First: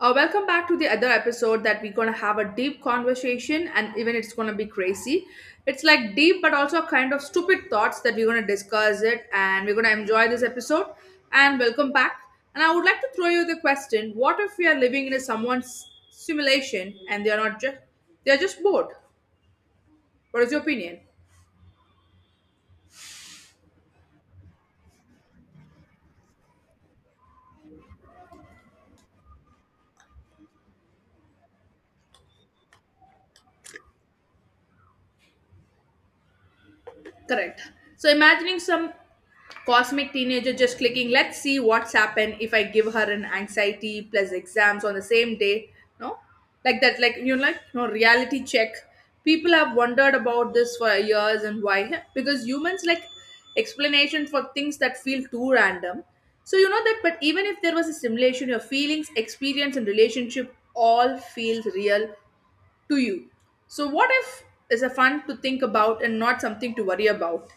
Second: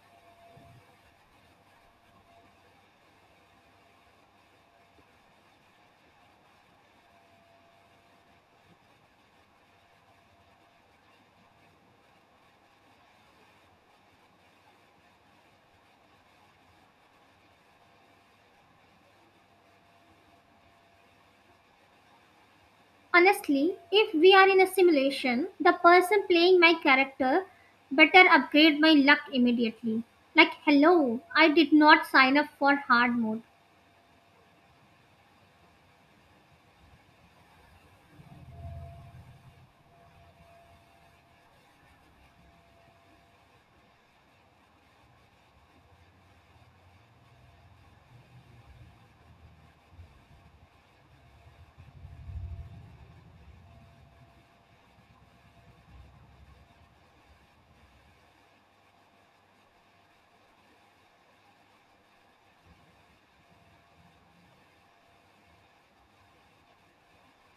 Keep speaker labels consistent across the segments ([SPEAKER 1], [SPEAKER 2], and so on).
[SPEAKER 1] Welcome back to the other episode that we're gonna have a deep conversation and even it's gonna be crazy. It's like deep but also kind of stupid thoughts that we're gonna discuss it and we're gonna enjoy this episode. And welcome back. And I would like to throw you the question: what if we are living in a someone's simulation and they are not just they are just bored? What is your opinion?
[SPEAKER 2] Honestly, if we are in a simulation, the person playing my character better upgrade my luck immediately. Like, hello, I did not sign up for hard mode.
[SPEAKER 1] Correct. So imagining some cosmic teenager just clicking, let's see what's happened if I give her an anxiety plus exams on the same day. No? Like that, like you know, like no reality check. People have wondered about this for years, and why? Huh? Because humans like explanation for things that feel too random. So you know that, but even if there was a simulation, your feelings, experience, and relationship all feel real to you. So what if is a fun to think about and not something to worry about?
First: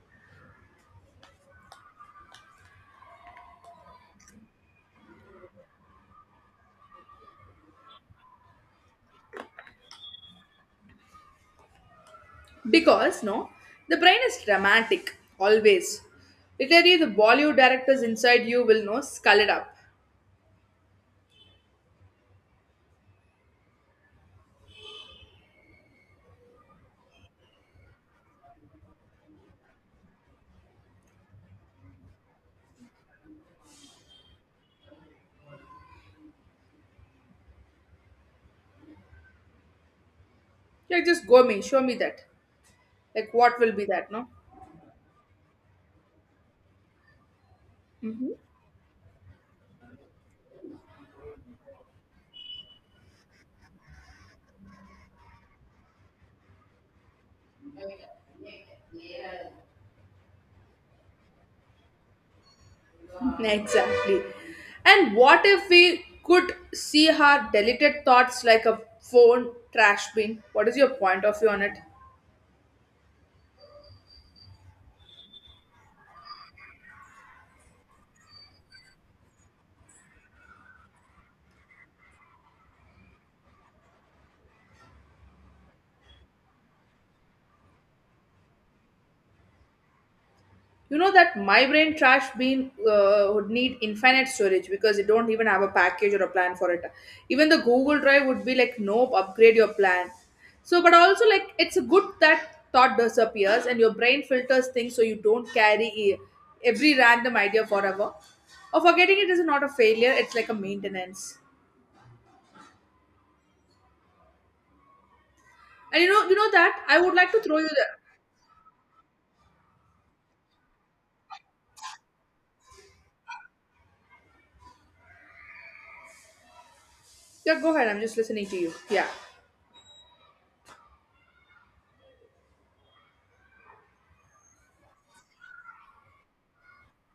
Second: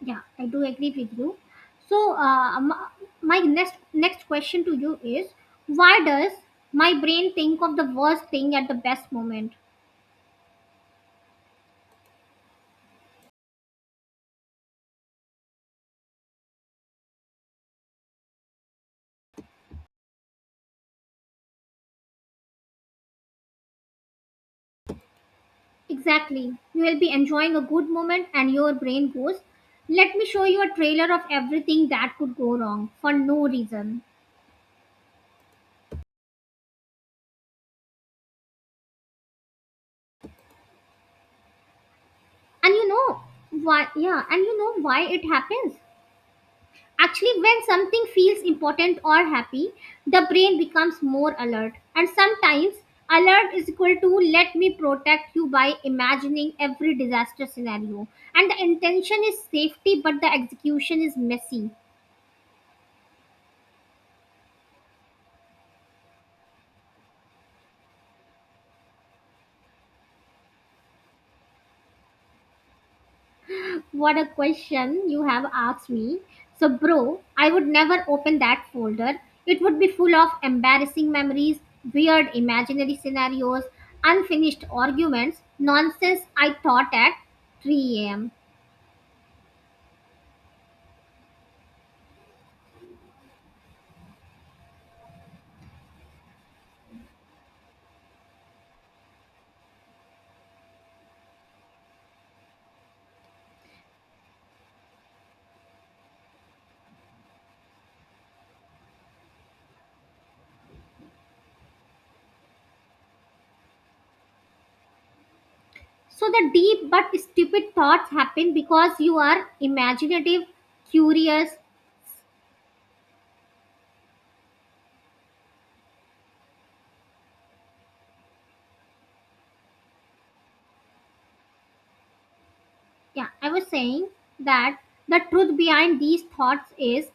[SPEAKER 2] Yeah, I do agree with you. So, my next question to you is, why does my brain think of the worst thing at the best moment?
[SPEAKER 1] Because no, the brain is dramatic always. Literally, the Bollywood directors inside you will know skull it up.
[SPEAKER 2] Exactly. You will be enjoying a good moment, and your brain goes, "Let me show you a trailer of everything that could go wrong for no reason."
[SPEAKER 1] Like just go me, show me that.
[SPEAKER 2] and you know
[SPEAKER 1] Like what will be
[SPEAKER 2] why
[SPEAKER 1] that?
[SPEAKER 2] Yeah,
[SPEAKER 1] No.
[SPEAKER 2] and why it happens actually. When something
[SPEAKER 1] Mm-hmm.
[SPEAKER 2] feels important or happy, the brain becomes more alert, and sometimes alert is equal to, let me protect you by imagining every disaster scenario. And the intention is safety, but the execution is messy.
[SPEAKER 1] Exactly. And what if we could see her deleted thoughts like a phone trash bin? What is your point of view on it?
[SPEAKER 2] What a question you have asked me. So, bro, I would never open that folder. It would be full of embarrassing memories, weird imaginary scenarios, unfinished arguments, nonsense I thought at 3 am.
[SPEAKER 1] You know that my brain trash bin would need infinite storage because it don't even have a package or a plan for it. Even the Google Drive would be like, nope, upgrade your plan. So, but also like it's good that thought disappears and your brain filters things so you don't carry every random idea forever. Or forgetting it is not a failure; it's like a maintenance. And
[SPEAKER 2] So,
[SPEAKER 1] you
[SPEAKER 2] the
[SPEAKER 1] know that
[SPEAKER 2] deep
[SPEAKER 1] I would
[SPEAKER 2] but
[SPEAKER 1] like to throw you
[SPEAKER 2] stupid
[SPEAKER 1] the.
[SPEAKER 2] thoughts happen because you are imaginative, curious.
[SPEAKER 1] Yeah, go ahead. I'm just listening to you. Yeah.
[SPEAKER 2] Yeah, I was saying that the truth behind these thoughts is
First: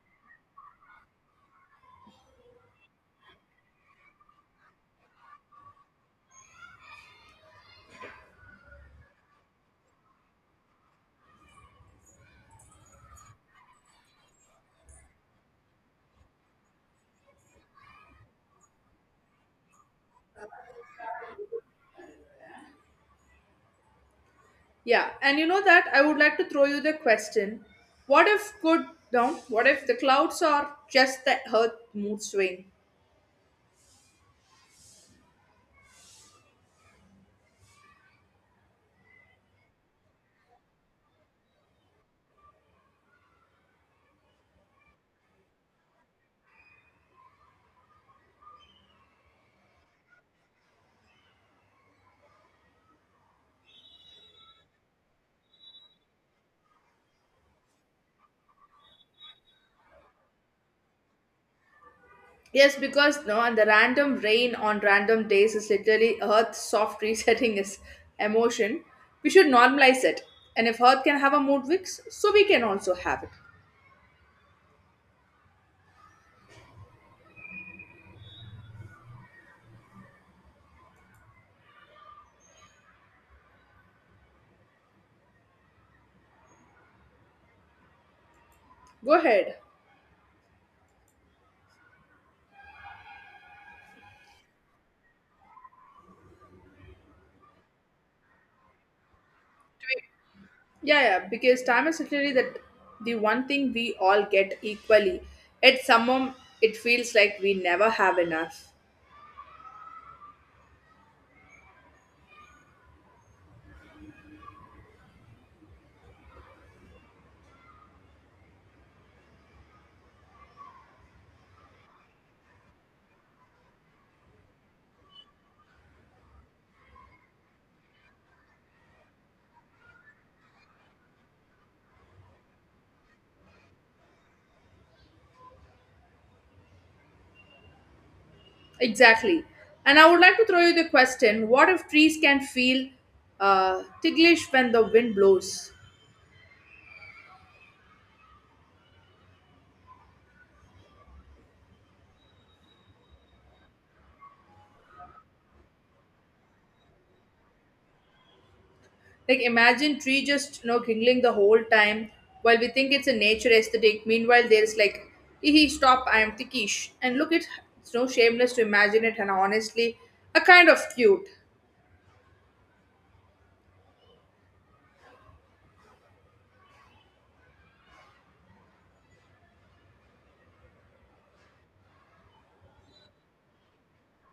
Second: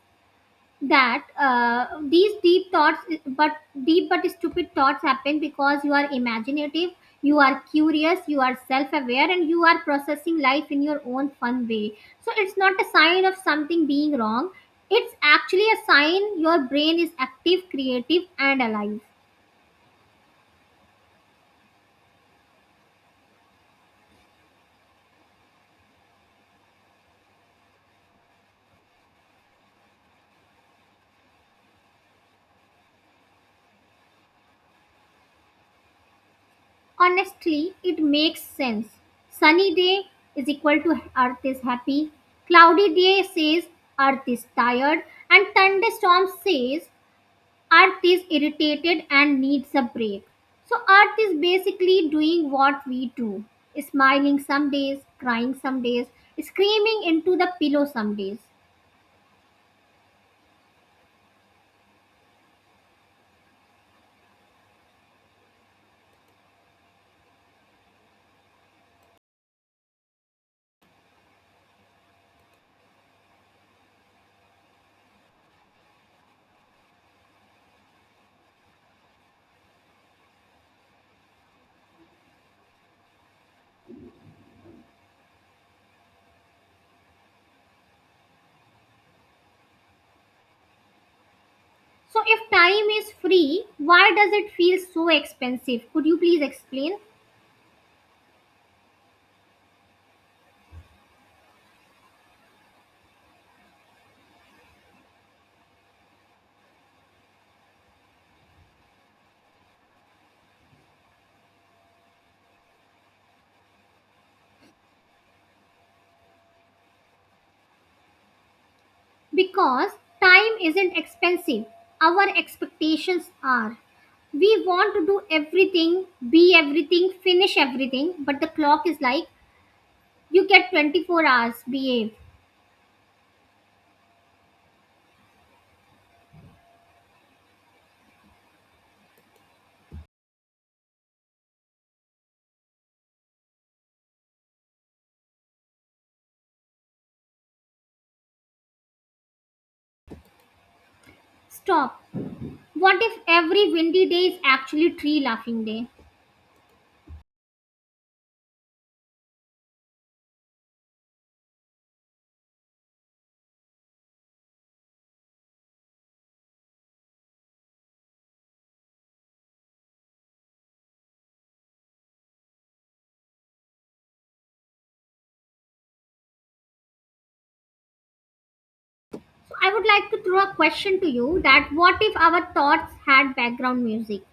[SPEAKER 2] that these deep thoughts, but but stupid thoughts, happen because you are imaginative, you are curious, you are self-aware, and you are processing life in your own fun way. So it's not a sign of something being wrong. It's actually a sign your brain is active, creative, and alive.
[SPEAKER 1] Yeah, and you know that I would like to throw you the question. What if good no, what if the clouds are just the earth mood swing?
[SPEAKER 2] Honestly, it makes sense. Sunny day is equal to earth is happy, cloudy day says earth is tired, and thunderstorm says Earth is irritated and needs a break. So, Earth is basically doing what we do: smiling some days, crying some days, screaming into the pillow some days.
[SPEAKER 1] Yes, because no, and the random rain on random days is literally earth soft resetting its emotion. We should normalize it. And if earth can have a mood fix, so we can also have it. Go ahead.
[SPEAKER 2] So, if time is free, why does it feel so expensive? Could you please explain?
[SPEAKER 1] Yeah, yeah, because time is literally that the one thing we all get equally. At some moment, it feels like we never have enough.
[SPEAKER 2] Because time isn't expensive, our expectations are. We want to do everything, be everything, finish everything, but the clock is like, you get 24 hours, behave.
[SPEAKER 1] Exactly. And I would like to throw you the question, what if trees can feel ticklish when the wind blows?
[SPEAKER 2] Stop. What if every windy day is actually tree laughing day?
[SPEAKER 1] Like, imagine tree just, you know, giggling the whole time while we think it's a nature aesthetic. Meanwhile, there's like, hee stop, I am ticklish. And look, it, it's no shameless to imagine it, and honestly, a kind of cute.
[SPEAKER 2] So I would like to throw a question to you: that what if our thoughts had background music?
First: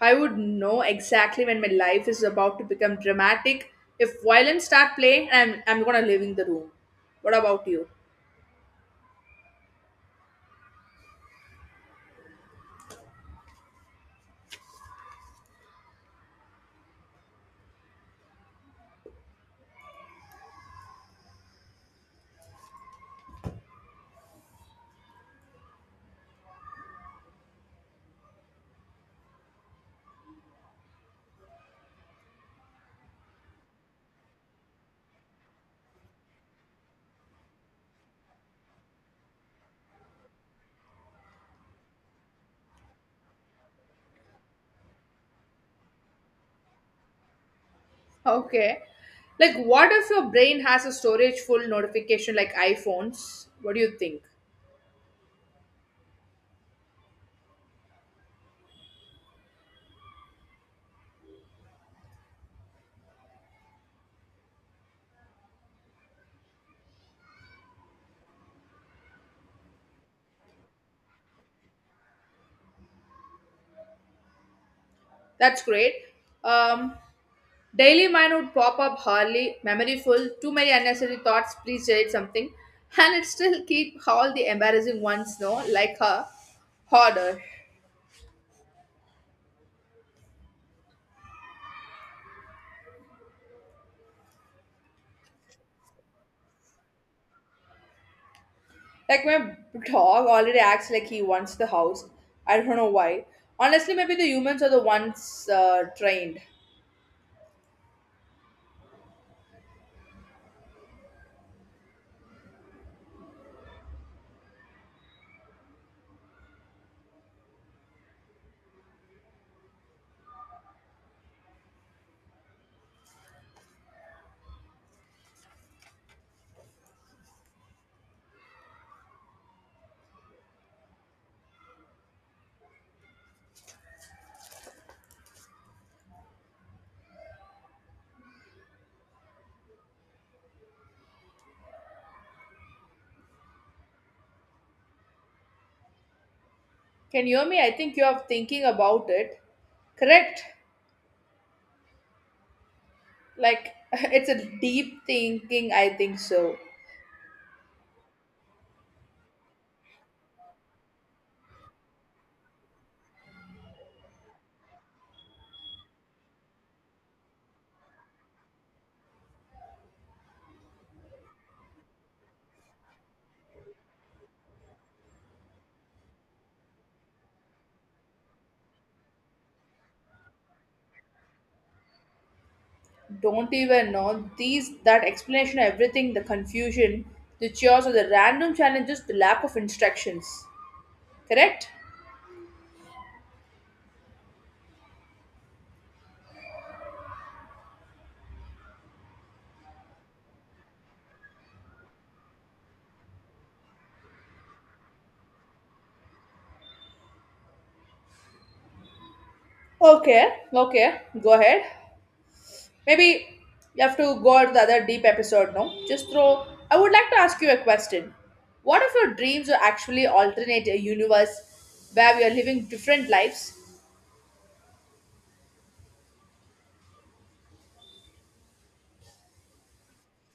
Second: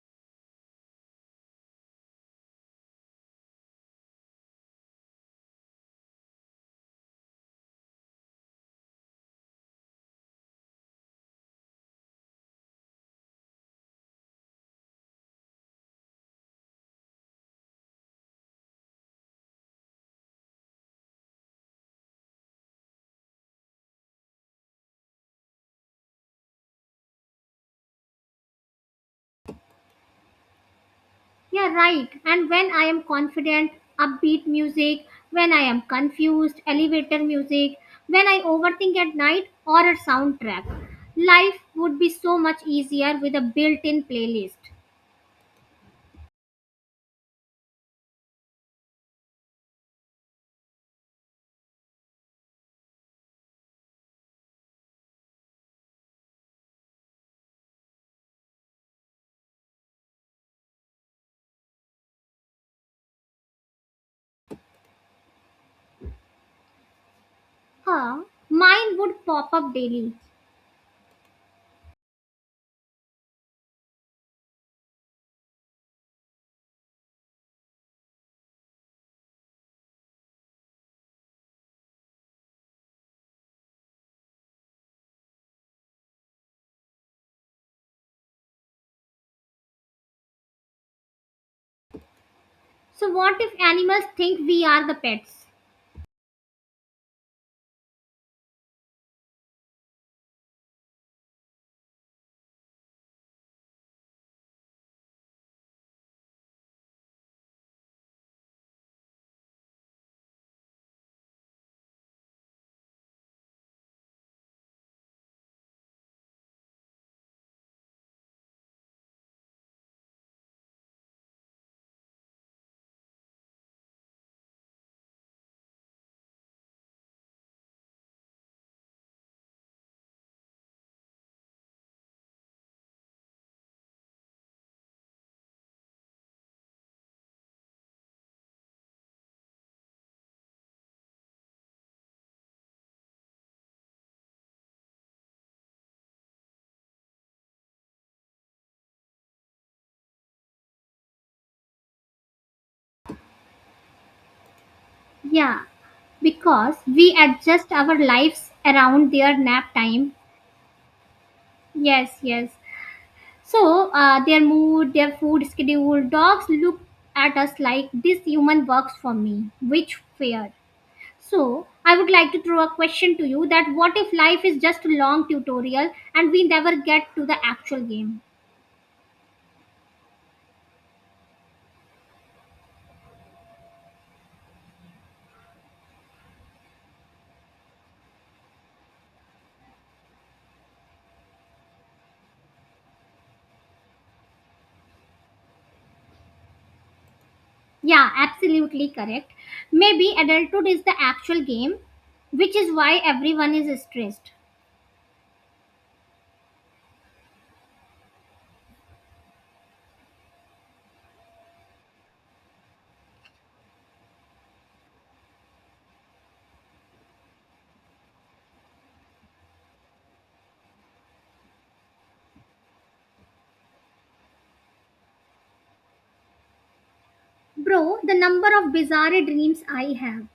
[SPEAKER 1] I would know exactly when my life is about to become dramatic if violins start playing, and I'm gonna leaving the room. What about you?
[SPEAKER 2] Yeah, right. And when I am confident, upbeat music; when I am confused, elevator music; when I overthink at night, or a soundtrack. Life would be so much easier with a built in playlist.
[SPEAKER 1] Okay. Like, what if your brain has a storage full notification like iPhones? What do you think?
[SPEAKER 2] Huh? Mine would pop up daily.
[SPEAKER 1] That's great. Um, Daily mine would pop up hardly, memory full, too many unnecessary thoughts, please delete something. And it still keep all the embarrassing ones, no? Like her harder.
[SPEAKER 2] So, what if animals think we are the pets?
[SPEAKER 1] Like my dog already acts like he wants the house. I don't know why. Honestly, maybe the humans are the ones trained. Can you hear me? I think you are thinking about it. Correct. Like it's a deep
[SPEAKER 2] Yeah,
[SPEAKER 1] thinking, I think so.
[SPEAKER 2] because we adjust our lives around their nap time. Yes, yes. So, their mood, their food schedule, dogs look at us like, this human works for me. Which fair? So, I would like to throw a question to you: that what if life is just a long tutorial and we never get to the actual game?
[SPEAKER 1] Don't even know these that explanation everything, the confusion, the chaos, or the random challenges, the lack of instructions. Correct.
[SPEAKER 2] Yeah, absolutely correct. Maybe adulthood is the actual game, which is why everyone is stressed.
[SPEAKER 1] Okay, okay, go ahead. Maybe you have to go out to the other deep episode, no, just throw, I would like to ask you a question: what if your dreams are actually alternate a universe where we are living different lives?
[SPEAKER 2] Bro, the number of bizarre dreams I have.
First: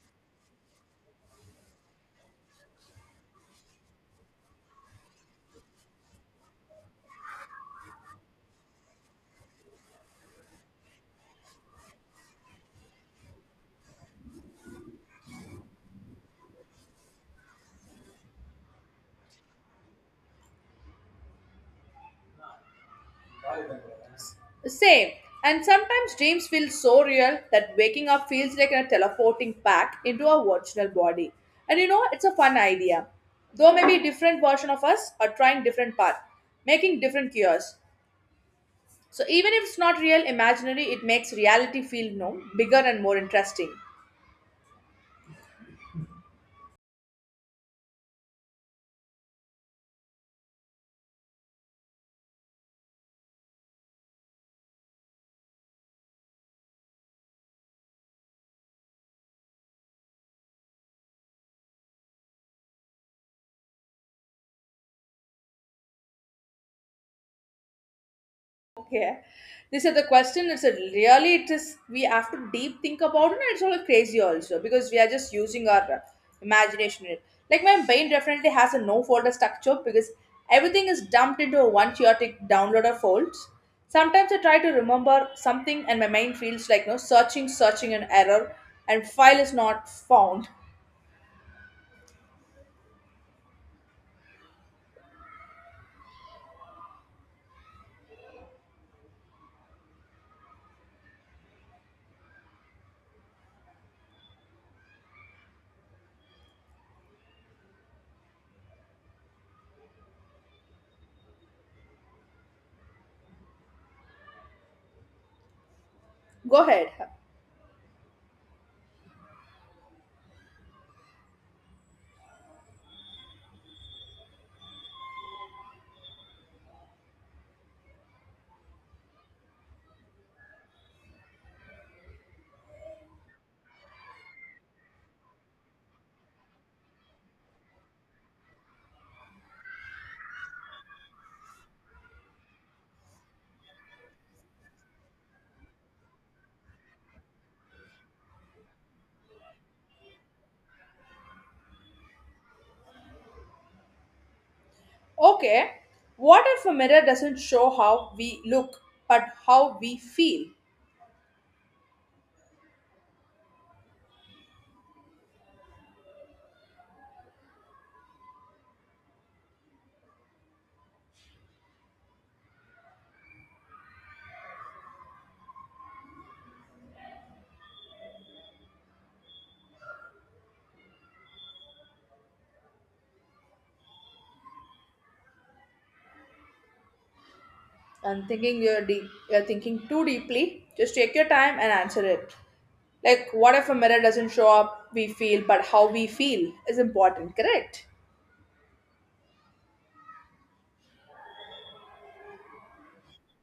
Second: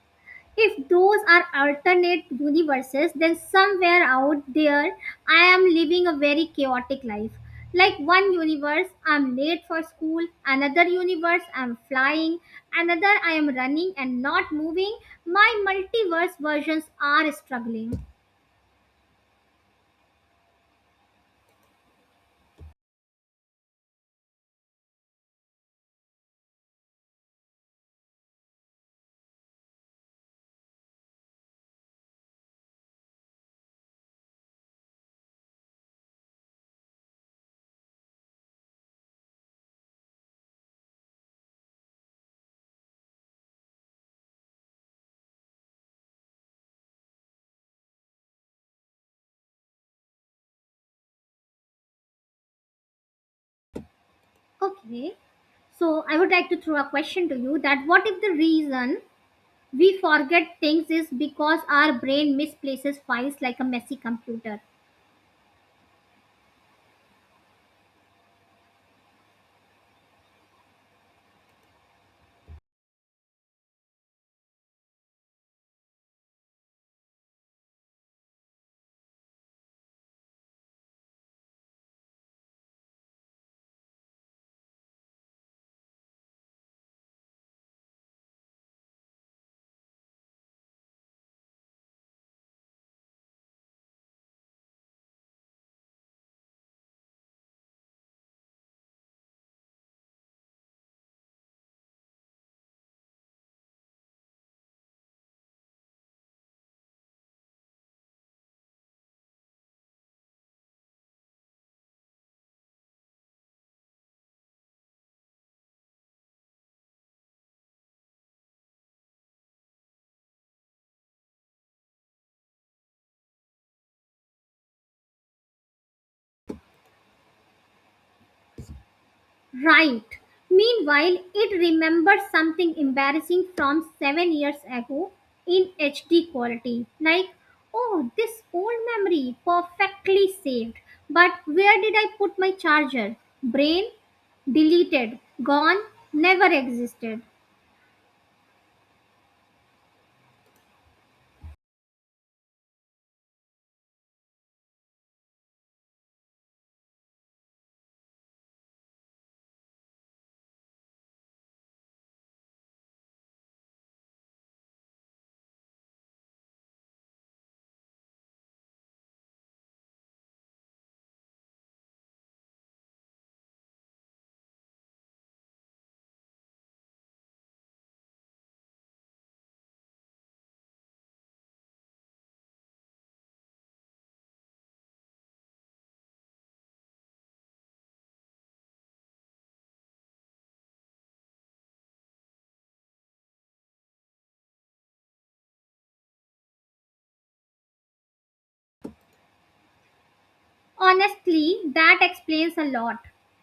[SPEAKER 2] If those are alternate universes, then somewhere out there I am living a very chaotic life. Like, one universe, I'm late for school; another universe, I'm flying; another, I am running and not moving. My multiverse versions are struggling.
[SPEAKER 1] Same. And sometimes dreams feel so real that waking up feels like a teleporting back into our original body. And you know, it's a fun idea. Though maybe different version of us are trying different path, making different cures. So even if it's not real imaginary, it makes reality feel no bigger and more interesting.
[SPEAKER 2] Okay, so I would like to throw a question to you: that what if the reason we forget things is because our brain misplaces files like a messy computer?
[SPEAKER 1] Okay. This is the question. It's a really it is we have to deep think about it and it's all crazy also because we are just using our imagination. Like my brain definitely has a no folder structure because everything is dumped into a one chaotic download of folds. Sometimes I try to remember something and my mind feels like no searching, searching an error and file is not found. Go ahead.
[SPEAKER 2] Right. Meanwhile, it remembers something embarrassing from 7 years ago in HD quality. Like, oh, this old memory perfectly saved. But where did I put my charger? Brain deleted, gone, never existed.
[SPEAKER 1] Okay. What if a mirror doesn't show how we look but how we feel? I'm thinking you're deep, you're thinking too deeply. Just take your time and answer it. Like, what if a mirror doesn't show up? We feel, but how we feel is important, correct?
[SPEAKER 2] Honestly, that explains a lot.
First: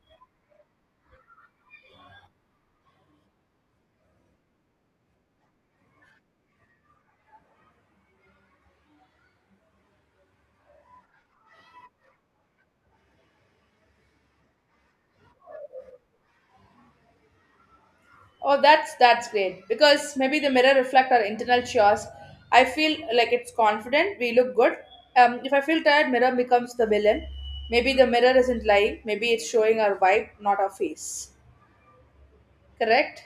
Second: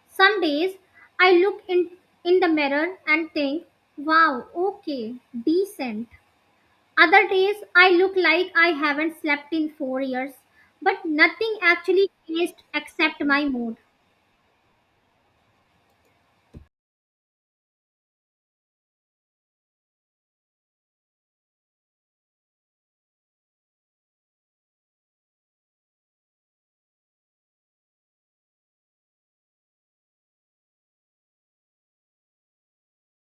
[SPEAKER 2] Some days I look in, the mirror and think, wow, okay, decent. Other days I look like I haven't slept in 4 years, but nothing actually changed except my mood.
[SPEAKER 1] Oh, that's great because maybe the mirror reflect our internal chaos. I feel like it's confident. We look good. If I feel tired, mirror becomes the villain. Maybe the mirror isn't lying. Maybe it's showing our vibe, not our face. Correct.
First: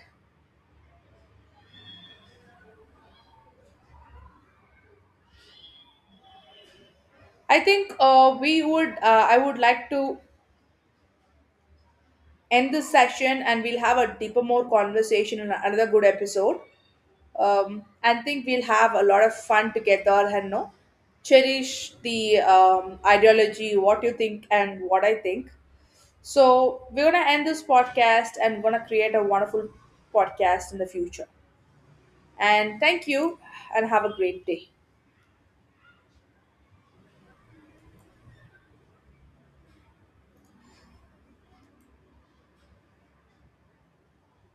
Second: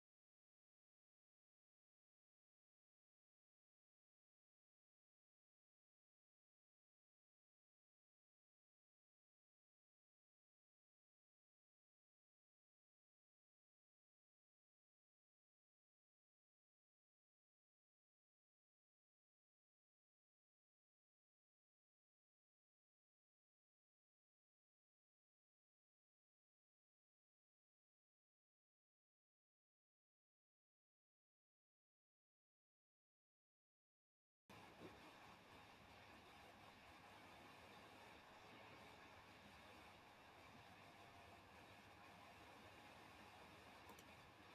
[SPEAKER 1] I think we would. I would like to end this session and we'll have a deeper, more conversation in another good episode. And think we'll have a lot of fun together, and no cherish the ideology, what you think and what I think. So we're gonna end this podcast and gonna create a wonderful podcast in the future. And thank you, and have a great day.